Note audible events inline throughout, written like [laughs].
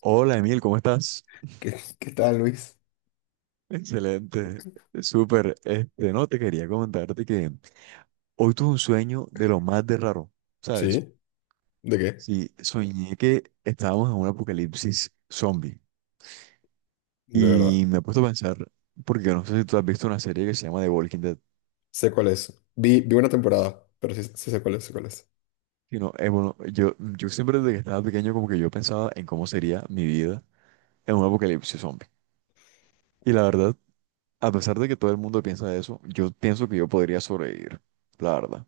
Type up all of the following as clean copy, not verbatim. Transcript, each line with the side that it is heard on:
right: Hola Emil, ¿cómo estás?
left: ¿Qué tal, Luis?
right: Excelente, súper. No, te quería comentarte que hoy tuve un sueño de lo más de raro, ¿sabes?
left: ¿Sí? ¿De qué?
right: Sí, soñé que estábamos en un apocalipsis zombie
left: De verdad.
right: y me he puesto a pensar, porque yo no sé si tú has visto una serie que se llama The Walking Dead.
left: Sé cuál es. Vi una temporada, pero sí, sí sé cuál es, sé cuál es.
right: Y no, bueno, yo siempre desde que estaba pequeño como que yo pensaba en cómo sería mi vida en un apocalipsis zombie. Y la verdad, a pesar de que todo el mundo piensa eso, yo pienso que yo podría sobrevivir, la verdad.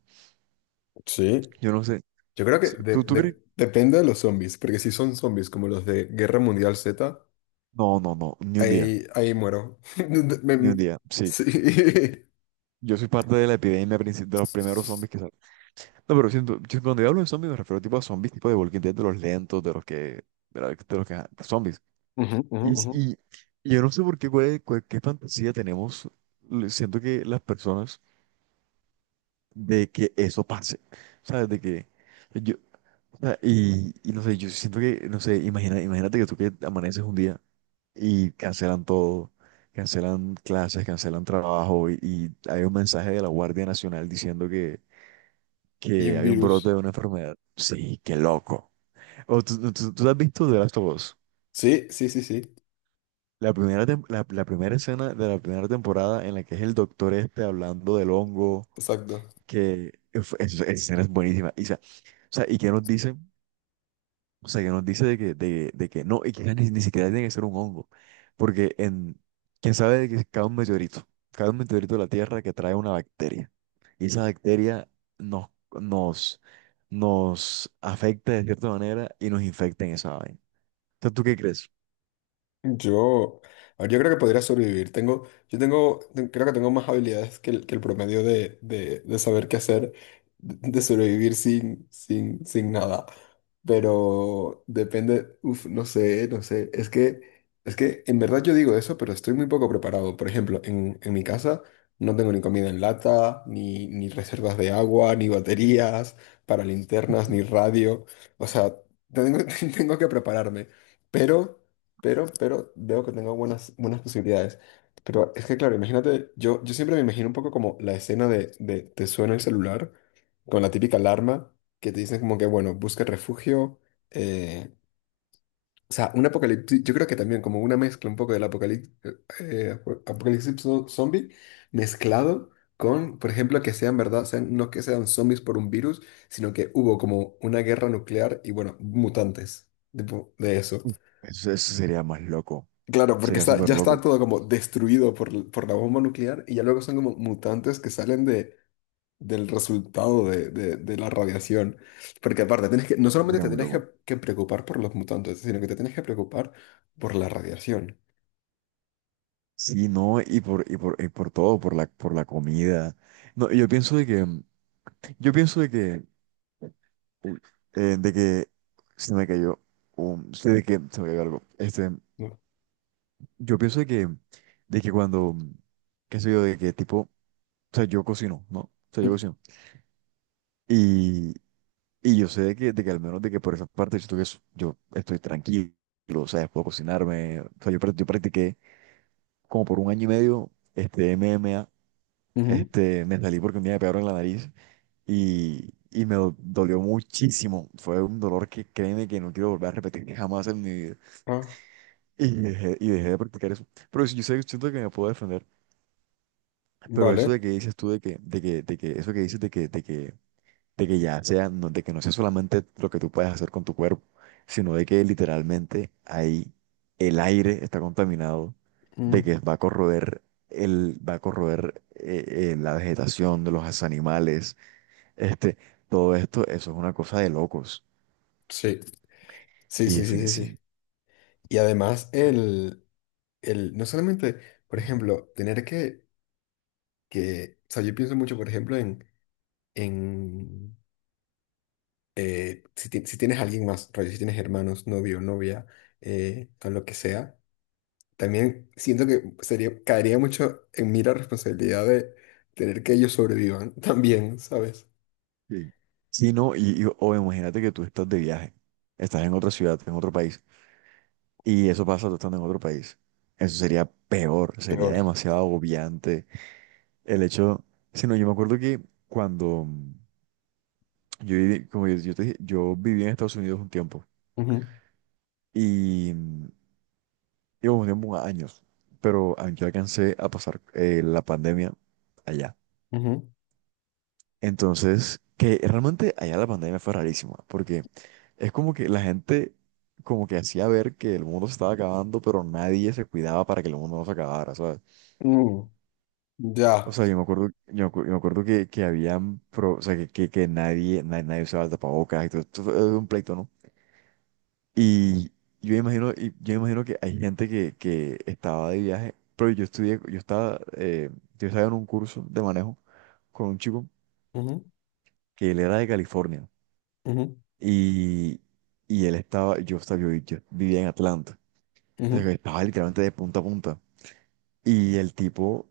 left: Sí.
right: Yo no sé,
left: Yo creo que
right: sí,
left: de-
right: ¿tú
left: de-
right: crees?
left: depende de los zombies, porque si son zombies como los de Guerra Mundial Z,
right: No, no, no, ni un día,
left: ahí muero. [laughs]
right: ni un
left: Me-
right: día, sí.
left: sí.
right: Yo soy parte de la epidemia de los primeros zombies que salen. No, pero siento, yo cuando yo hablo de zombies me refiero tipo a zombies tipo de Walking Dead, de los lentos, de los que, de los que, de zombies.
left: Ujú, ujú,
right: Y,
left: ujú.
right: y, y yo no sé por qué, qué fantasía tenemos, siento que las personas, de que eso pase, ¿sabes? De que yo, o sea, y no sé, yo siento que, no sé, imagínate que tú que amaneces un día y cancelan todo, cancelan clases, cancelan trabajo y hay un mensaje de la Guardia Nacional diciendo
left: Y
right: que
left: un
right: hay un brote de
left: virus.
right: una enfermedad. Sí, qué loco. O, tú has visto The Last of Us?
left: Sí, sí, sí, sí.
right: La primera, la primera escena de la primera temporada en la que es el doctor este hablando del hongo,
left: Exacto.
right: que uf, esa escena es buenísima. O sea, ¿y qué nos dicen? O sea, que nos dice de que, de que no, y que ni, ni siquiera tiene que ser un hongo. Porque en, quién sabe de que cae un meteorito de la Tierra que trae una bacteria. Y esa bacteria nos, nos, nos afecta de cierta manera y nos infecta en esa vaina. Entonces, ¿tú qué crees?
left: Yo, a ver, yo creo que podría sobrevivir. Tengo, yo tengo, ten- creo que tengo más habilidades que el promedio de saber qué hacer, de sobrevivir sin, sin, sin nada. Pero depende, uf, no sé, no sé. Es que en verdad yo digo eso, pero estoy muy poco preparado. Por ejemplo, en mi casa no tengo ni comida en lata, ni, ni reservas de agua, ni baterías para linternas, ni
right: [laughs]
left: radio. O sea, tengo, [laughs] tengo que prepararme. Pero pero veo que tengo buenas, buenas posibilidades. Pero es que, claro, imagínate, yo siempre me imagino un poco como la escena de te suena el celular con la típica alarma que te dicen como que, bueno, busca refugio. eh, o sea, un apocalipsis, yo creo que también como una mezcla un poco del apocalipsis, apocalipsis zo- zombie mezclado con, por ejemplo, que sean verdad, sean, no que sean zombies por un virus, sino que hubo como una guerra nuclear y, bueno, mutantes, tipo, de eso.
right: Eso sería más loco.
left: Claro, porque
right: Sería
left: está,
right: súper
left: ya está
right: loco.
left: todo como destruido por, l- por la bomba nuclear y ya luego son como mutantes que salen de, del resultado de, de la radiación. Porque aparte, tienes que, no solamente
right: Sería
left: te
right: muy
left: tienes
right: loco.
left: que preocupar por los mutantes, sino que te tienes que preocupar por la radiación.
right: Sí, no, y por todo, por la comida. No, yo pienso de que uy, de que se me cayó un, sí, de que se me cayó algo. Este,
left: ¿No?
right: yo pienso de que cuando, qué sé yo, de que tipo, o sea, yo cocino, ¿no? O sea, yo
left: Mm,
right: cocino. Y, y yo sé de que al menos de que por esa parte siento que yo estoy tranquilo, o sea, puedo cocinarme. O sea, yo, yo practiqué como por un año y medio, este, MMA
left: ujú.
right: este, me salí porque un día me pegaron en la nariz y me dolió muchísimo. Fue un dolor que créeme que no quiero volver a repetir jamás en mi vida.
left: Ah,
right: Y dejé de practicar eso. Pero sí, yo sé, siento que me puedo defender. Pero eso de
left: vale.
right: que dices tú, eso que dices de que, de que, de que ya sea, de que no sea solamente lo que tú puedes hacer con tu cuerpo, sino de que literalmente ahí el aire está contaminado, de
left: Mm,
right: que va a corroer el, va a corroer la vegetación de los animales, este, todo esto, eso es una cosa de locos.
left: sí. Sí,
right: Y
left: sí, sí, sí, sí.
right: definitivamente
left: Y además, el, no solamente, por ejemplo, tener que, o sea, yo pienso mucho, por ejemplo, en... en si, ti- si tienes alguien más, rollo, si tienes hermanos, novio, novia, o lo que sea, también siento que sería, caería mucho en mí la responsabilidad de tener que ellos sobrevivan [laughs] también, ¿sabes?
right: sí. Sí, no, o imagínate que tú estás de viaje, estás en otra ciudad, en otro país, y eso pasa tú estando en otro país. Eso sería peor, sería
left: Peor.
right: demasiado agobiante. El hecho, si no, yo me acuerdo que cuando yo, yo te dije, yo viví en Estados Unidos un tiempo,
left: Ujú,
right: y y hubo un tiempo, años, pero yo alcancé a pasar la pandemia allá.
left: ujú.
right: Entonces, que realmente allá la pandemia fue rarísima, porque es como que la gente como que hacía ver que el mundo se estaba acabando, pero nadie se cuidaba para que el mundo no se acabara, ¿sabes?
left: Mm, ya.
right: O sea, yo me acuerdo, yo, yo me acuerdo que habían, o sea, que nadie, nadie, nadie usaba el tapabocas, y todo, esto fue un pleito, ¿no? Y y yo imagino que hay gente que estaba de viaje, pero yo estudié, yo estaba en un curso de manejo con un chico
left: Ujú,
right: que él era de California.
left: ujú,
right: Y, y él estaba, yo vivía en Atlanta. O sea,
left: ujú,
right: que estaba literalmente de punta a punta. Y el tipo,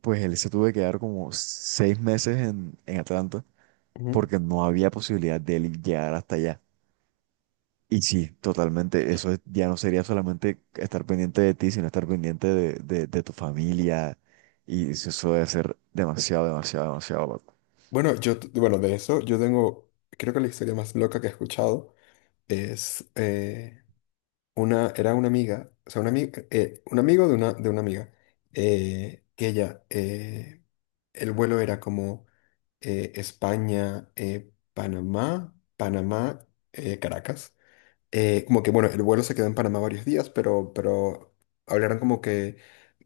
right: pues él se tuvo que quedar como seis meses en Atlanta
left: ujú.
right: porque no había posibilidad de él llegar hasta allá. Y sí, totalmente, ya no sería solamente estar pendiente de ti, sino estar pendiente de tu familia. Y eso eso debe ser demasiado, demasiado, demasiado loco.
left: Bueno, yo, t- bueno, de eso, yo tengo, creo que la historia más loca que he escuchado es, una, era una amiga, o sea, una ami- un amigo de una amiga, que ella, el vuelo era como España, Panamá, Panamá, Caracas como que, bueno, el vuelo se quedó en Panamá varios días, pero hablaron como que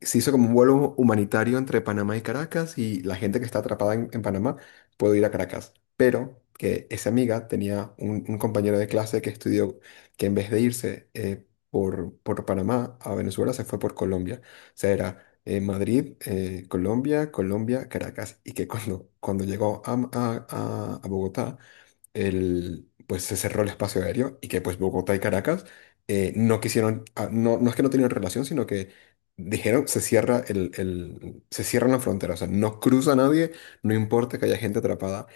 left: se hizo como un vuelo humanitario entre Panamá y Caracas y la gente que está atrapada en Panamá puede ir a Caracas. Pero que esa amiga tenía un compañero de clase que estudió que en vez de irse por Panamá a Venezuela se fue por Colombia. O sea, era Madrid, Colombia, Colombia, Caracas. Y que cuando llegó a a Bogotá el, pues se cerró el espacio aéreo y que pues Bogotá y Caracas no quisieron, ah, no, no es que no tenían relación, sino que dijeron se cierra el- se cierra la frontera, o sea, no cruza nadie, no importa que haya gente atrapada.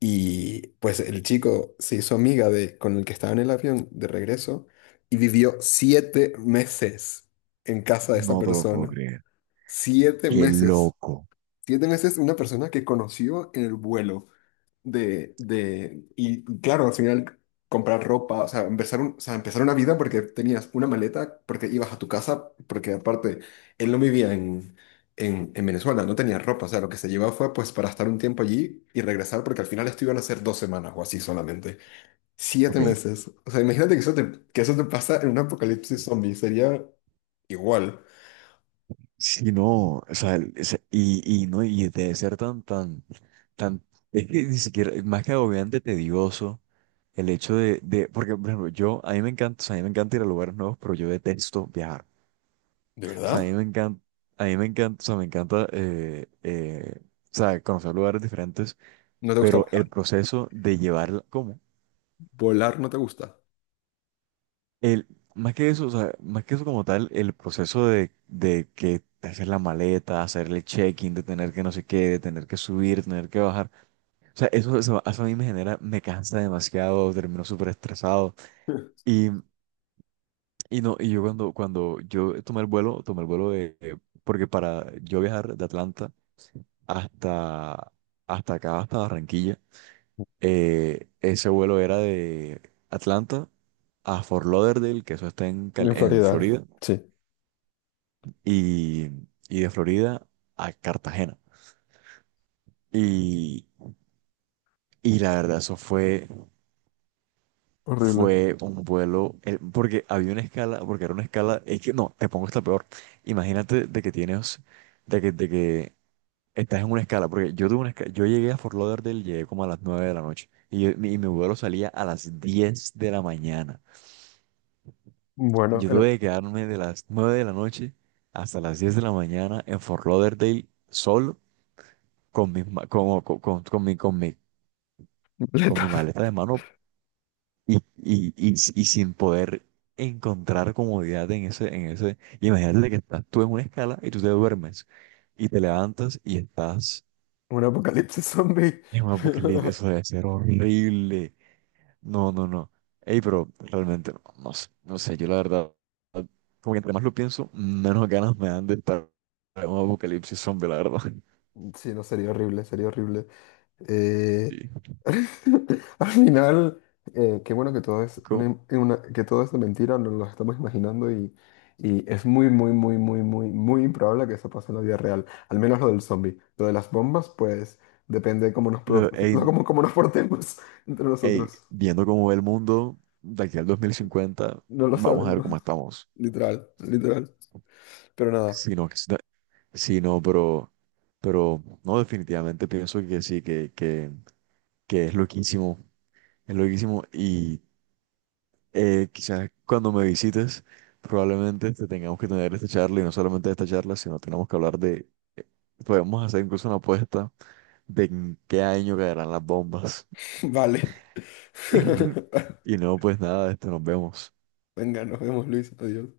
left: Y pues el chico se hizo amiga de, con el que estaba en el avión de regreso y vivió 7 meses en casa de esa
right: No te lo puedo
left: persona.
right: creer.
left: Siete
right: Qué
left: meses.
right: loco.
left: 7 meses una persona que conoció en el vuelo de, y claro, al final comprar ropa, o sea, empezar, un- o sea, empezar una vida porque tenías una maleta, porque ibas a tu casa, porque aparte él no vivía en Venezuela, no tenía ropa, o sea, lo que se llevaba fue pues para estar un tiempo allí y regresar, porque al final esto iban a ser 2 semanas o así solamente. Siete
right: Ok.
left: meses. O sea, imagínate que eso te pasa en un apocalipsis zombie, sería igual.
right: Sí, no, o sea, y no, y debe ser tan, tan, tan, es que ni siquiera, más que agobiante, tedioso, el hecho de, porque, por ejemplo, yo, a mí me encanta, o sea, a mí me encanta ir a lugares nuevos, pero yo detesto viajar,
left: ¿De
right: o sea, a mí
left: verdad?
right: me encanta, a mí me encanta, o sea, me encanta, o sea, conocer lugares diferentes,
left: ¿No te gusta
right: pero
left: volar?
right: el proceso de llevar, ¿cómo?
left: ¿Volar no te gusta?
right: El, más que eso, o sea, más que eso como tal, el proceso de que hacer la maleta, hacer el check-in, de tener que no sé qué, de tener que subir, tener que bajar. O sea, eso a mí me genera, me cansa demasiado, termino súper estresado.
left: [laughs]
right: Y, y no, y yo cuando, cuando yo tomé el vuelo porque para yo viajar de Atlanta hasta, hasta acá, hasta Barranquilla, ese vuelo era de Atlanta a Fort Lauderdale, que eso está en,
left: En
right: en
left: Florida,
right: Florida
left: sí.
right: y, y de Florida a Cartagena. Y, y la verdad, eso fue,
left: Horrible.
right: fue un vuelo, porque había una escala, porque era una escala, es que no, te pongo esta peor. Imagínate de que tienes, de que estás en una escala, porque yo tuve una escala, yo llegué a Fort Lauderdale, llegué como a las 9 de la noche, y, y mi vuelo salía a las 10 de la mañana.
left: Bueno,
right: Yo
left: en el-
right: tuve que quedarme de las 9 de la noche hasta las 10 de la mañana en Fort Lauderdale solo con mis, ma- como- con mi, con mi con mi
left: letal.
right: maleta de mano y sin poder encontrar comodidad en ese, en ese. Y imagínate que estás tú en una escala y tú te duermes y te levantas y estás
left: [laughs] Un apocalipsis zombie.
right: en un apocalipsis.
left: [laughs]
right: Eso debe ser horrible. No, no, no. Ey, pero realmente no, no sé, no sé, yo la verdad, como que entre más lo pienso, menos ganas me dan de estar en un apocalipsis zombie, la verdad. [laughs]
left: Sí, no, sería horrible, sería horrible. Eh,
right: Sí.
left: [laughs] Al final, qué bueno que todo es
right: Como-
left: una- que todo es de mentira, nos lo estamos imaginando y es muy, muy, muy, muy, muy, muy improbable que eso pase en la vida real. Al menos lo del zombie. Lo de las bombas, pues depende de cómo nos, por- [laughs]
right: ey,
left: cómo, cómo nos portemos entre
right: ey,
left: nosotros.
right: viendo cómo ve el mundo de aquí al 2050,
left: No lo
right: vamos a ver
left: sabemos.
right: cómo estamos.
left: Literal, literal. Pero nada,
right: Sí, no, sí, no, pero no, definitivamente pienso que sí, que es loquísimo y quizás cuando me visites probablemente te tengamos que tener esta charla y no solamente esta charla, sino tenemos que hablar de, eh, podemos hacer incluso una apuesta de en qué año caerán las bombas.
left: [laughs] vale.
right: [laughs]
left: [laughs]
right: Y no, pues nada, esto nos vemos.
left: Venga, nos vemos, Luis. Adiós.